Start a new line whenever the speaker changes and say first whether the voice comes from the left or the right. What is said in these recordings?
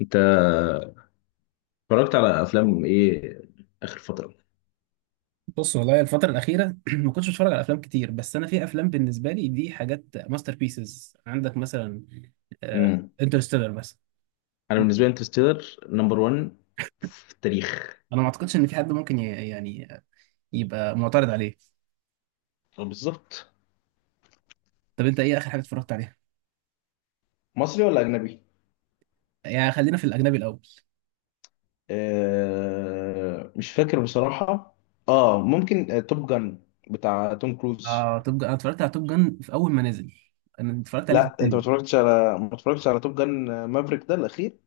left: انت اتفرجت على افلام ايه اخر فتره؟
right: بص والله الفترة الأخيرة ما كنتش بتفرج على أفلام كتير، بس أنا في أفلام بالنسبة لي دي حاجات ماستر بيسز، عندك مثلا
left: امم.
right: انترستيلر بس.
left: انا بالنسبه لي انترستيلر نمبر 1 في التاريخ.
right: أنا ما أعتقدش إن في حد ممكن يعني يبقى معترض عليه.
left: أو بالظبط.
right: طب أنت إيه آخر حاجة اتفرجت عليها؟
left: مصري ولا اجنبي؟
right: يعني خلينا في الأجنبي الأول.
left: آه، مش فاكر بصراحه. اه، ممكن، توب جن بتاع توم كروز.
right: آه، توب جان، أنا اتفرجت على توب جان في أول ما نزل، أنا اتفرجت عليه في
left: لا، انت
right: السينما.
left: ما اتفرجتش على توب جن، مافريك ده الاخير.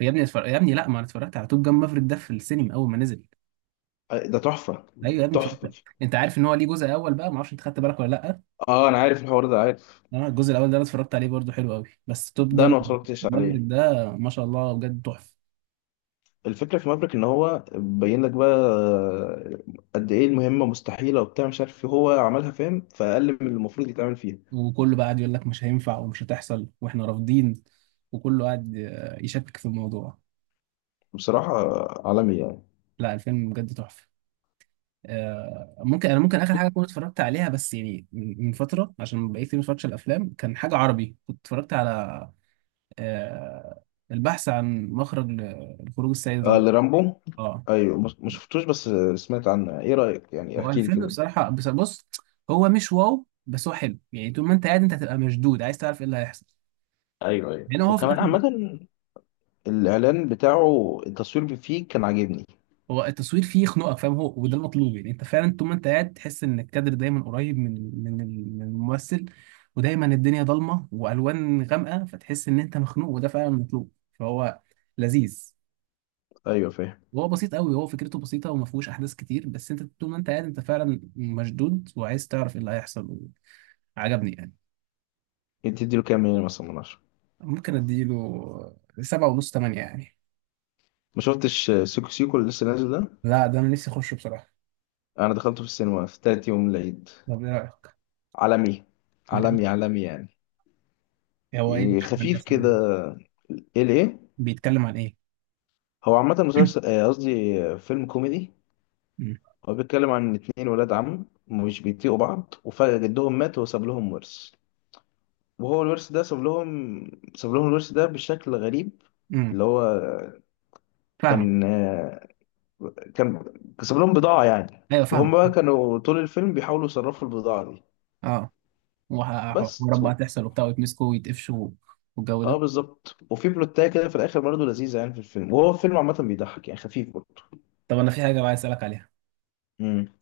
right: يا ابني لا ما أنا اتفرجت على توب جان مافريك ده في السينما أول ما نزل.
left: آه، ده تحفه.
right: أيوه يا ابني
left: تحفه.
right: اتفرجت. أنت عارف إن هو ليه جزء أول بقى؟ ما أعرفش أنت خدت بالك ولا لأ.
left: اه، انا عارف الحوار ده، عارف.
right: انا الجزء الاول ده انا اتفرجت عليه برضو، حلو قوي، بس توب
left: ده انا
right: جان
left: ما اتفرجتش
right: مافريك
left: عليه.
right: ده ما شاء الله بجد تحفه.
left: الفكرة في مافريك إن هو بين لك بقى، قد إيه المهمة مستحيلة وبتاع مش عارف إيه، هو عملها، فاهم، فأقل من المفروض يتعمل فيها.
right: وكله بقى قاعد يقول لك مش هينفع ومش هتحصل واحنا رافضين، وكله قاعد يشكك في الموضوع.
left: بصراحة، عالمي يعني.
right: لا، الفيلم بجد تحفه. ممكن ممكن اخر حاجه كنت اتفرجت عليها، بس يعني من فتره، عشان بقيت كتير ما اتفرجتش على الافلام، كان حاجه عربي كنت اتفرجت على آه، البحث عن مخرج لخروج السيد
left: آه،
right: رامبو.
left: لرامبو.
right: اه.
left: أيوه، ما شفتوش، بس سمعت عنه. إيه رأيك؟ يعني
right: هو
left: احكي لي
right: الفيلم
left: كده.
right: بصراحة، بس بص، هو مش واو بس هو حلو، يعني طول ما انت قاعد انت هتبقى مشدود عايز تعرف ايه اللي هيحصل.
left: أيوه، أيوه،
right: يعني هو في
left: وكمان
right: الاخر،
left: عامة. الإعلان بتاعه، التصوير فيه كان عاجبني.
right: هو التصوير فيه يخنقك فاهم، هو وده المطلوب، يعني انت فعلا طول ما انت قاعد تحس ان الكادر دايما قريب من من الممثل، ودايما الدنيا ضلمة والوان غامقة فتحس ان انت مخنوق وده فعلا المطلوب، فهو لذيذ.
left: أيوه، فاهم.
right: وهو بسيط قوي، هو فكرته بسيطة وما فيهوش احداث كتير، بس انت طول ما انت قاعد انت فعلا مشدود وعايز تعرف ايه اللي هيحصل. عجبني يعني.
left: أنت تديله كام من 10؟ مثلا من 10.
right: ممكن اديله سبعة ونص، تمانية يعني.
left: ما شفتش سيكو سيكو اللي لسه نازل ده؟
right: لا، ده انا نفسي اخشه بصراحة.
left: أنا دخلته في السينما في تالت يوم العيد.
right: طب ايه رأيك؟
left: عالمي.
right: بجد.
left: عالمي، عالمي يعني.
right: هو ايه
left: يعني
right: بيتكلم عن إيه
left: خفيف
right: أصلاً؟
left: كده. ايه، ليه؟
right: بيتكلم عن ايه؟
left: هو عامة مسلسل، قصدي، فيلم كوميدي.
right: امم
left: هو بيتكلم عن اتنين ولاد عم مش بيطيقوا بعض، وفجأة جدهم مات وساب لهم ورث. وهو الورث ده ساب لهم. ساب لهم الورث ده بشكل غريب.
right: امم
left: اللي هو
right: فاهمة.
left: كان آه، كان ساب لهم بضاعة يعني.
right: ايوه
left: وهم
right: فاهمة.
left: بقى كانوا طول الفيلم بيحاولوا يصرفوا البضاعة دي.
right: اه. وحوارات
left: بس
right: بقى
left: و.
right: تحصل وبتاع ويتمسكوا ويتقفشوا والجو
left: اه
right: ده.
left: بالظبط، وفي بلوتاية كده في الآخر برضه لذيذة، يعني في الفيلم، وهو فيلم عامة بيضحك، يعني خفيف برضه.
right: طب انا في حاجة بقى عايز اسألك عليها،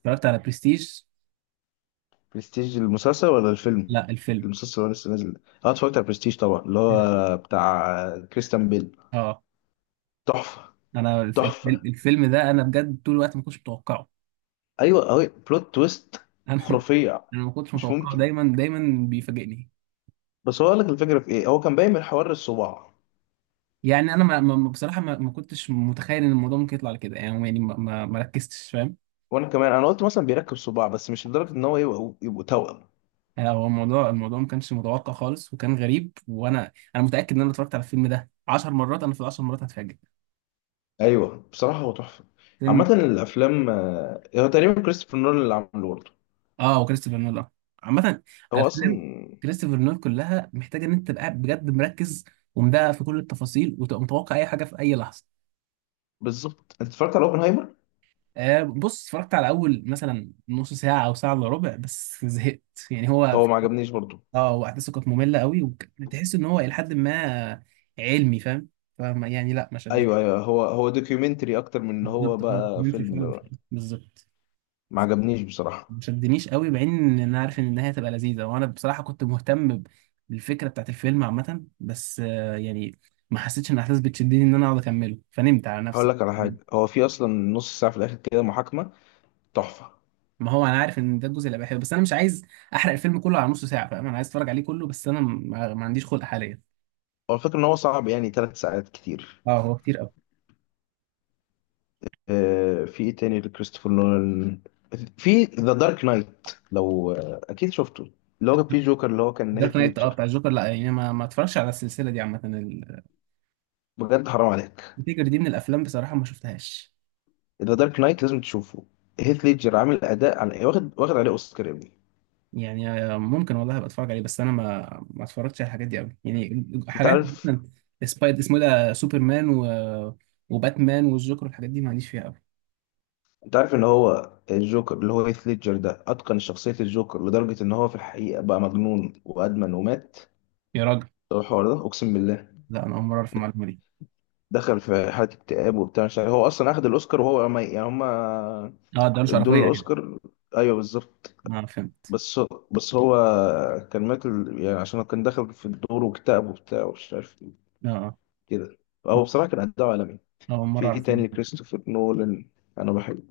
right: اتفرجت على برستيج؟
left: برستيج، المسلسل ولا الفيلم؟
right: لا الفيلم.
left: المسلسل هو لسه نازل. اه، اتفرجت على برستيج طبعا، اللي هو بتاع كريستيان بيل.
right: اه
left: تحفة.
right: انا الف- الف-
left: تحفة.
right: الفيلم ده انا بجد طول الوقت ما كنتش متوقعه.
left: ايوه، اهو بلوت تويست.
right: انا،
left: خرافية.
right: ما كنتش
left: مش
right: متوقعه،
left: ممكن.
right: دايما دايما بيفاجئني.
left: بس هو قال لك الفكرة في ايه. هو كان باين من حوار الصباع.
right: يعني انا بصراحه ما كنتش متخيل ان الموضوع ممكن يطلع كده، يعني يعني ما ركزتش فاهم.
left: وانا كمان، انا قلت مثلا بيركب صباع، بس مش لدرجة ان هو يبقوا توأم.
right: هو الموضوع ما كانش متوقع خالص وكان غريب، وانا متاكد ان انا اتفرجت على الفيلم ده 10 مرات، انا في العشر مرات هتفاجئ.
left: ايوه، بصراحة هو تحفة.
right: فيلم.
left: عامة الافلام، هو تقريبا كريستوفر نولان اللي عامله برضه.
right: اه، وكريستوفر نولان عامه
left: هو
right: الافلام،
left: اصلا.
right: كريستوفر نولان كلها محتاجه ان انت تبقى قاعد بجد مركز ومدقق في كل التفاصيل وتبقى متوقع اي حاجه في اي لحظه.
left: بالظبط. انت اتفرجت على اوبنهايمر؟
right: آه بص، اتفرجت على اول مثلا نص ساعه او ساعه الا ربع بس زهقت. يعني هو،
left: هو ما عجبنيش برضه.
right: اه واحداثه كانت ممله قوي، وتحس ان هو الى حد ما علمي فاهم، فما يعني لا ما شدنيش.
left: ايوه، ايوه، هو دوكيومنتري اكتر من ان هو
right: بالظبط، هو
left: بقى
right: الدوكيومنتري
left: فيلم.
right: فعلا، بالظبط.
left: ما عجبنيش بصراحه.
right: ما شدنيش قوي مع ان انا عارف ان النهايه هتبقى لذيذه، وانا بصراحه كنت مهتم بالفكره بتاعت الفيلم عامه، بس يعني ما حسيتش ان الاحداث بتشدني ان انا اقعد اكمله فنمت على
left: هقول
right: نفسي.
left: لك على حاجه، هو في اصلا نص ساعه في الاخر كده محاكمه. تحفه.
right: ما هو انا عارف ان ده الجزء اللي بحبه، بس انا مش عايز احرق الفيلم كله على نص ساعه فاهم، انا عايز اتفرج عليه كله بس انا ما عنديش خلق حاليا.
left: هو الفكره ان هو صعب، يعني 3 ساعات كتير.
right: اه هو كتير.
left: آه، في ايه تاني لكريستوفر نولان؟ في ذا دارك نايت، لو اكيد شفته. اللي هو كان فيه جوكر، اللي هو كان
right: دارك
left: هيث
right: نايت، اه
left: ليدجر.
right: بتاع الجوكر، لا يعني ما اتفرجش على السلسله دي عامه،
left: بجد حرام عليك.
right: الفكره دي من الافلام بصراحه ما شفتهاش.
left: ذا دارك نايت لازم تشوفه. هيث ليدجر عامل اداء، عن، واخد عليه اوسكار يا ابني.
right: يعني ممكن والله ابقى اتفرج عليه بس انا ما اتفرجتش على الحاجات دي قوي، يعني
left: انت
right: حاجات
left: عارف.
right: مثلا سبايد اسمه إيه ده، سوبرمان و... وباتمان والجوكر والحاجات دي معليش فيها قوي.
left: انت عارف ان هو الجوكر اللي هو هيث ليدجر ده اتقن شخصية الجوكر لدرجة ان هو في الحقيقة بقى مجنون وادمن ومات.
right: يا راجل.
left: هو الحوار ده اقسم بالله.
right: لا انا اول مره اعرف المعلومه دي.
left: دخل في حالة اكتئاب وبتاع مش عارف. هو اصلا اخد الاوسكار، وهو ما، يعني هما
right: اه ده مش
left: ادوله
right: عرفيه كده.
left: الاوسكار. ايوه، بالظبط.
right: اه فهمت.
left: بس هو كان مات يعني عشان هو كان دخل في الدور واكتئب وبتاع ومش عارف ايه.
right: اه. آه.
left: كده. هو بصراحة كان اداء عالمي.
right: اول
left: في
right: مره
left: ايه
right: اعرف المعلومة
left: تاني
right: دي.
left: كريستوفر نولان؟ انا بحب.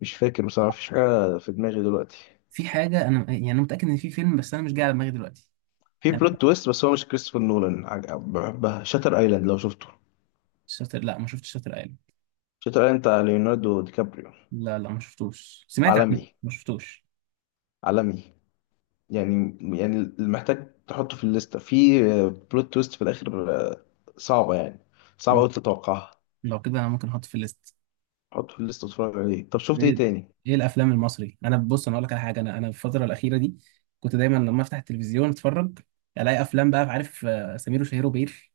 left: مش فاكر بصراحة، مفيش حاجة في دماغي دلوقتي.
right: في حاجه انا، يعني انا متاكد ان في فيلم بس انا مش جاي على دماغي دلوقتي.
left: في
right: يعني
left: بلوت تويست بس هو مش كريستوفر نولان، بحبها، شاتر ايلاند، لو شفته.
right: شاطر، لا ما شفتش شاطر ايلاند.
left: شاتر ايلاند بتاع ليوناردو دي كابريو.
right: لا ما شفتوش، سمعت عنه
left: عالمي.
right: ما شفتوش.
left: عالمي. يعني المحتاج تحطه في الليسته في. بلوت تويست في الاخر، صعبه يعني، صعبه
right: مم.
left: قوي تتوقعها.
right: لو كده انا ممكن احط في الليست.
left: حطه في الليسته واتفرج عليه. طب شفت ايه
right: ايه،
left: تاني؟
right: ايه الافلام المصري؟ انا بص انا اقول لك على حاجه، انا في الفتره الاخيره دي كنت دايما لما افتح التلفزيون اتفرج، الاقي افلام بقى عارف سمير وشهير وبهير.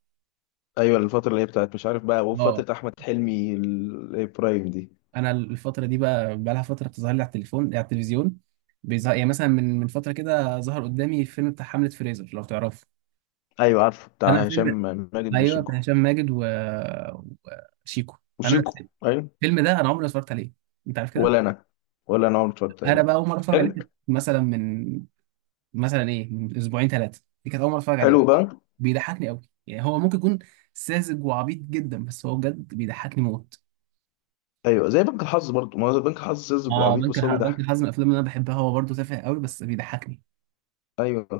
left: ايوه، الفتره اللي هي بتاعت مش عارف بقى،
right: اه
left: وفتره احمد حلمي البرايم دي.
right: انا الفتره دي بقى لها فتره بتظهر لي على التليفون على التلفزيون، بيظهر، يعني مثلا من فتره كده ظهر قدامي فيلم بتاع حمله فريزر لو تعرفه.
left: ايوه، عارفه،
right: انا
left: بتاع هشام
right: الفيلم،
left: ماجد
right: ايوه
left: وشيكو.
right: بتاع هشام ماجد و... وشيكو. انا
left: وشيكو، ايوه.
right: الفيلم ده انا عمري ما اتفرجت عليه، انت عارف كده.
left: ولا انا. ولا انا عمري اتفرجت
right: انا
left: عليه.
right: بقى اول مره اتفرج عليه
left: حلو.
right: كانت مثلا من، مثلا ايه، من اسبوعين ثلاثه دي كانت اول مره اتفرج عليه.
left: حلو بقى.
right: بيضحكني قوي، يعني هو ممكن يكون ساذج وعبيط جدا بس هو بجد بيضحكني موت.
left: ايوه، زي بنك الحظ برضه، ما هو بنك الحظ ساذج
right: اه
left: وعبيط بس هو
right: بنك
left: بيضحك.
right: الحظ من الافلام اللي انا بحبها، هو برضه تافه قوي بس بيضحكني.
left: ايوه.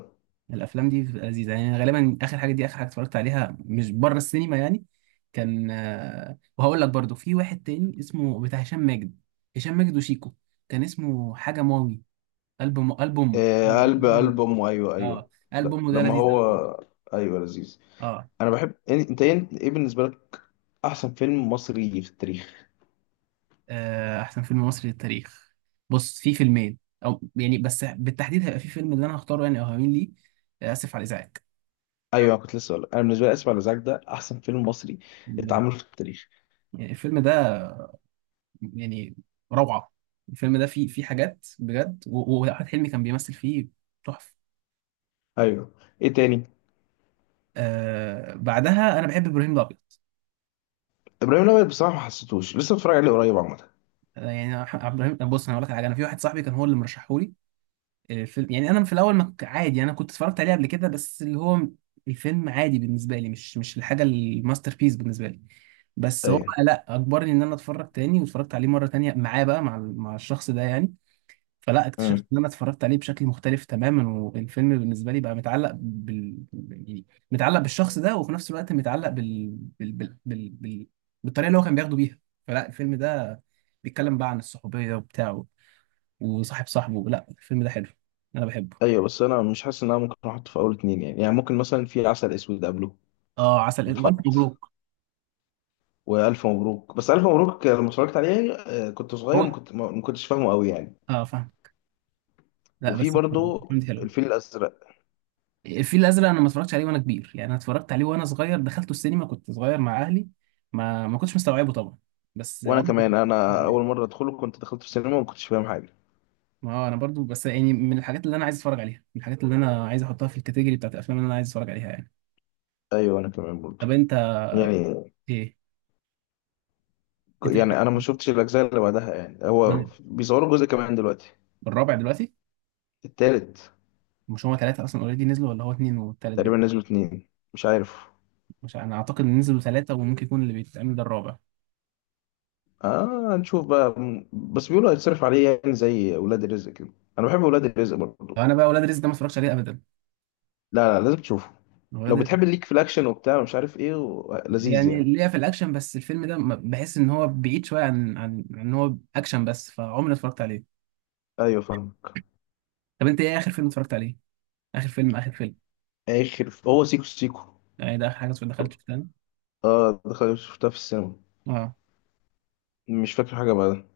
right: الافلام دي بتبقى لذيذه يعني، غالبا اخر حاجه دي اخر حاجه اتفرجت عليها مش بره السينما يعني، كان وهقول لك برضه في واحد تاني اسمه بتاع هشام ماجد، هشام ماجد وشيكو، كان اسمه حاجه ماوي، قلب امه،
left: آه،
right: أيوة، اسمه
left: قلب
right: قلب امه.
left: قلب امه، ايوه، ايوه.
right: اه قلب
left: لا،
right: امه ده
left: لما
right: لذيذ
left: هو.
right: قوي.
left: ايوه، لذيذ.
right: اه.
left: انا بحب انت ايه؟ إيه بالنسبه لك احسن فيلم مصري في التاريخ؟
right: احسن فيلم مصري للتاريخ؟ بص في فيلمين، او يعني بس بالتحديد هيبقى في فيلم اللي انا هختاره يعني او هميل ليه، اسف على الازعاج.
left: ايوه، كنت لسه اقول، انا بالنسبه لي اسف على الازعاج ده احسن فيلم مصري
right: لا،
left: اتعمل في التاريخ.
right: يعني الفيلم ده يعني روعه، الفيلم ده فيه فيه حاجات بجد، واحمد حلمي كان بيمثل فيه تحفه.
left: ايوه. ايه تاني؟
right: آه بعدها انا بحب ابراهيم الابيض.
left: ابراهيم الابيض بصراحه ما حسيتوش، لسه بتفرج عليه قريب عامه.
right: يعني ابراهيم بص انا هقول لك على حاجه، انا في واحد صاحبي كان هو اللي مرشحهولي الفيلم، يعني انا في الاول ما ك- عادي انا كنت اتفرجت عليه قبل كده بس اللي هو الفيلم عادي بالنسبه لي، مش مش الحاجه الماستر بيس بالنسبه لي، بس هو
left: ايوه.
right: لا اجبرني ان انا اتفرج تاني واتفرجت عليه مره تانية معاه بقى مع مع الشخص ده يعني. فلا اكتشفت
left: امم.
right: ان انا اتفرجت عليه بشكل مختلف تماما، والفيلم بالنسبه لي بقى متعلق يعني متعلق بالشخص ده وفي نفس الوقت متعلق بال... بال... بال... بال... بالطريقه اللي هو كان بياخده بيها. فلا الفيلم ده بيتكلم بقى عن الصحوبيه وبتاعه وصاحب صاحبه، لا الفيلم ده حلو، انا بحبه.
left: ايوه، بس انا مش حاسس ان انا ممكن احطه في اول اتنين، يعني ممكن مثلا في عسل اسود قبله
right: اه عسل اسود، والف
left: يتحط.
right: مبروك.
left: والف مبروك، بس الف مبروك لما اتفرجت عليه كنت صغير،
right: هو
left: ما كنتش فاهمه قوي يعني.
right: اه فاهم. لا
left: وفي
right: بس
left: برضو
right: فهمت حلو.
left: الفيل الازرق.
right: الفيل الازرق، انا ما اتفرجتش عليه وانا كبير يعني، انا اتفرجت عليه وانا صغير دخلته السينما كنت صغير مع اهلي، ما ما كنتش مستوعبه طبعا بس
left: وانا
right: عمري.
left: كمان، انا اول مره ادخله كنت دخلت في السينما وما كنتش فاهم حاجه.
right: ما هو انا برضو بس يعني من الحاجات اللي انا عايز اتفرج عليها، من الحاجات اللي انا عايز احطها في الكاتيجوري بتاعت الافلام اللي انا عايز اتفرج عليها يعني.
left: ايوه، انا كمان برضو.
right: طب انت
left: يعني،
right: ايه، انت ايه.
left: يعني انا ما شفتش الاجزاء اللي بعدها، يعني هو
right: مم.
left: بيصوروا جزء كمان دلوقتي.
right: الرابع دلوقتي.
left: التالت.
right: مش هما ثلاثة أصلا أوريدي نزلوا ولا هو اتنين والتالت بيت؟
left: تقريبا نزلوا اتنين، مش عارف.
right: مش أنا أعتقد إن نزلوا ثلاثة وممكن يكون اللي بيتعمل ده الرابع.
left: اه، هنشوف بقى بس بيقولوا هيتصرف عليه يعني زي ولاد الرزق كده. انا بحب ولاد الرزق برضو.
right: أنا بقى ولاد رزق ده ما اتفرجتش عليه أبدا.
left: لا، لا، لازم تشوفه. لو
right: ولاد،
left: بتحب الليك في الاكشن وبتاع مش عارف ايه و، لذيذ
right: يعني
left: يعني.
right: ليا في الاكشن بس الفيلم ده بحس ان هو بعيد شويه عن ان هو اكشن، بس فعمري ما اتفرجت عليه.
left: ايوه، فاهمك.
right: طب انت ايه اخر فيلم اتفرجت عليه؟ اخر فيلم، اخر فيلم.
left: اخر هو سيكو سيكو.
right: يعني ده اخر حاجه دخلت في تاني.
left: اه، دخل شفتها في السينما.
right: اه.
left: مش فاكر حاجه بعدها.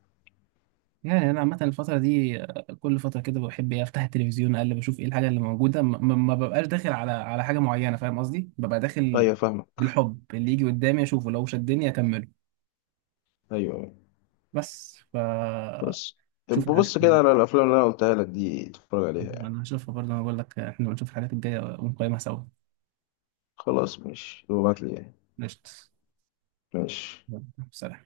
right: يعني انا عامه الفتره دي كل فتره كده بحب إيه، افتح التلفزيون اقلب اشوف ايه الحاجه اللي موجوده، ما ببقاش داخل على حاجه معينه فاهم قصدي، ببقى داخل
left: ايوه، فاهمك.
right: بالحب اللي يجي قدامي اشوفه لو شدني اكمله،
left: ايوه، أيوة.
right: بس ف
left: بس
right: شوف الحاجات.
left: ببص كده على الافلام اللي انا قلتها لك دي، اتفرج عليها يعني.
right: انا هشوفها برضه، انا بقول لك احنا بنشوف الحاجات الجايه ونقيمها سوا.
left: خلاص ماشي، ابعت لي يعني.
right: قشطة.
left: ماشي.
right: يلا، سلام.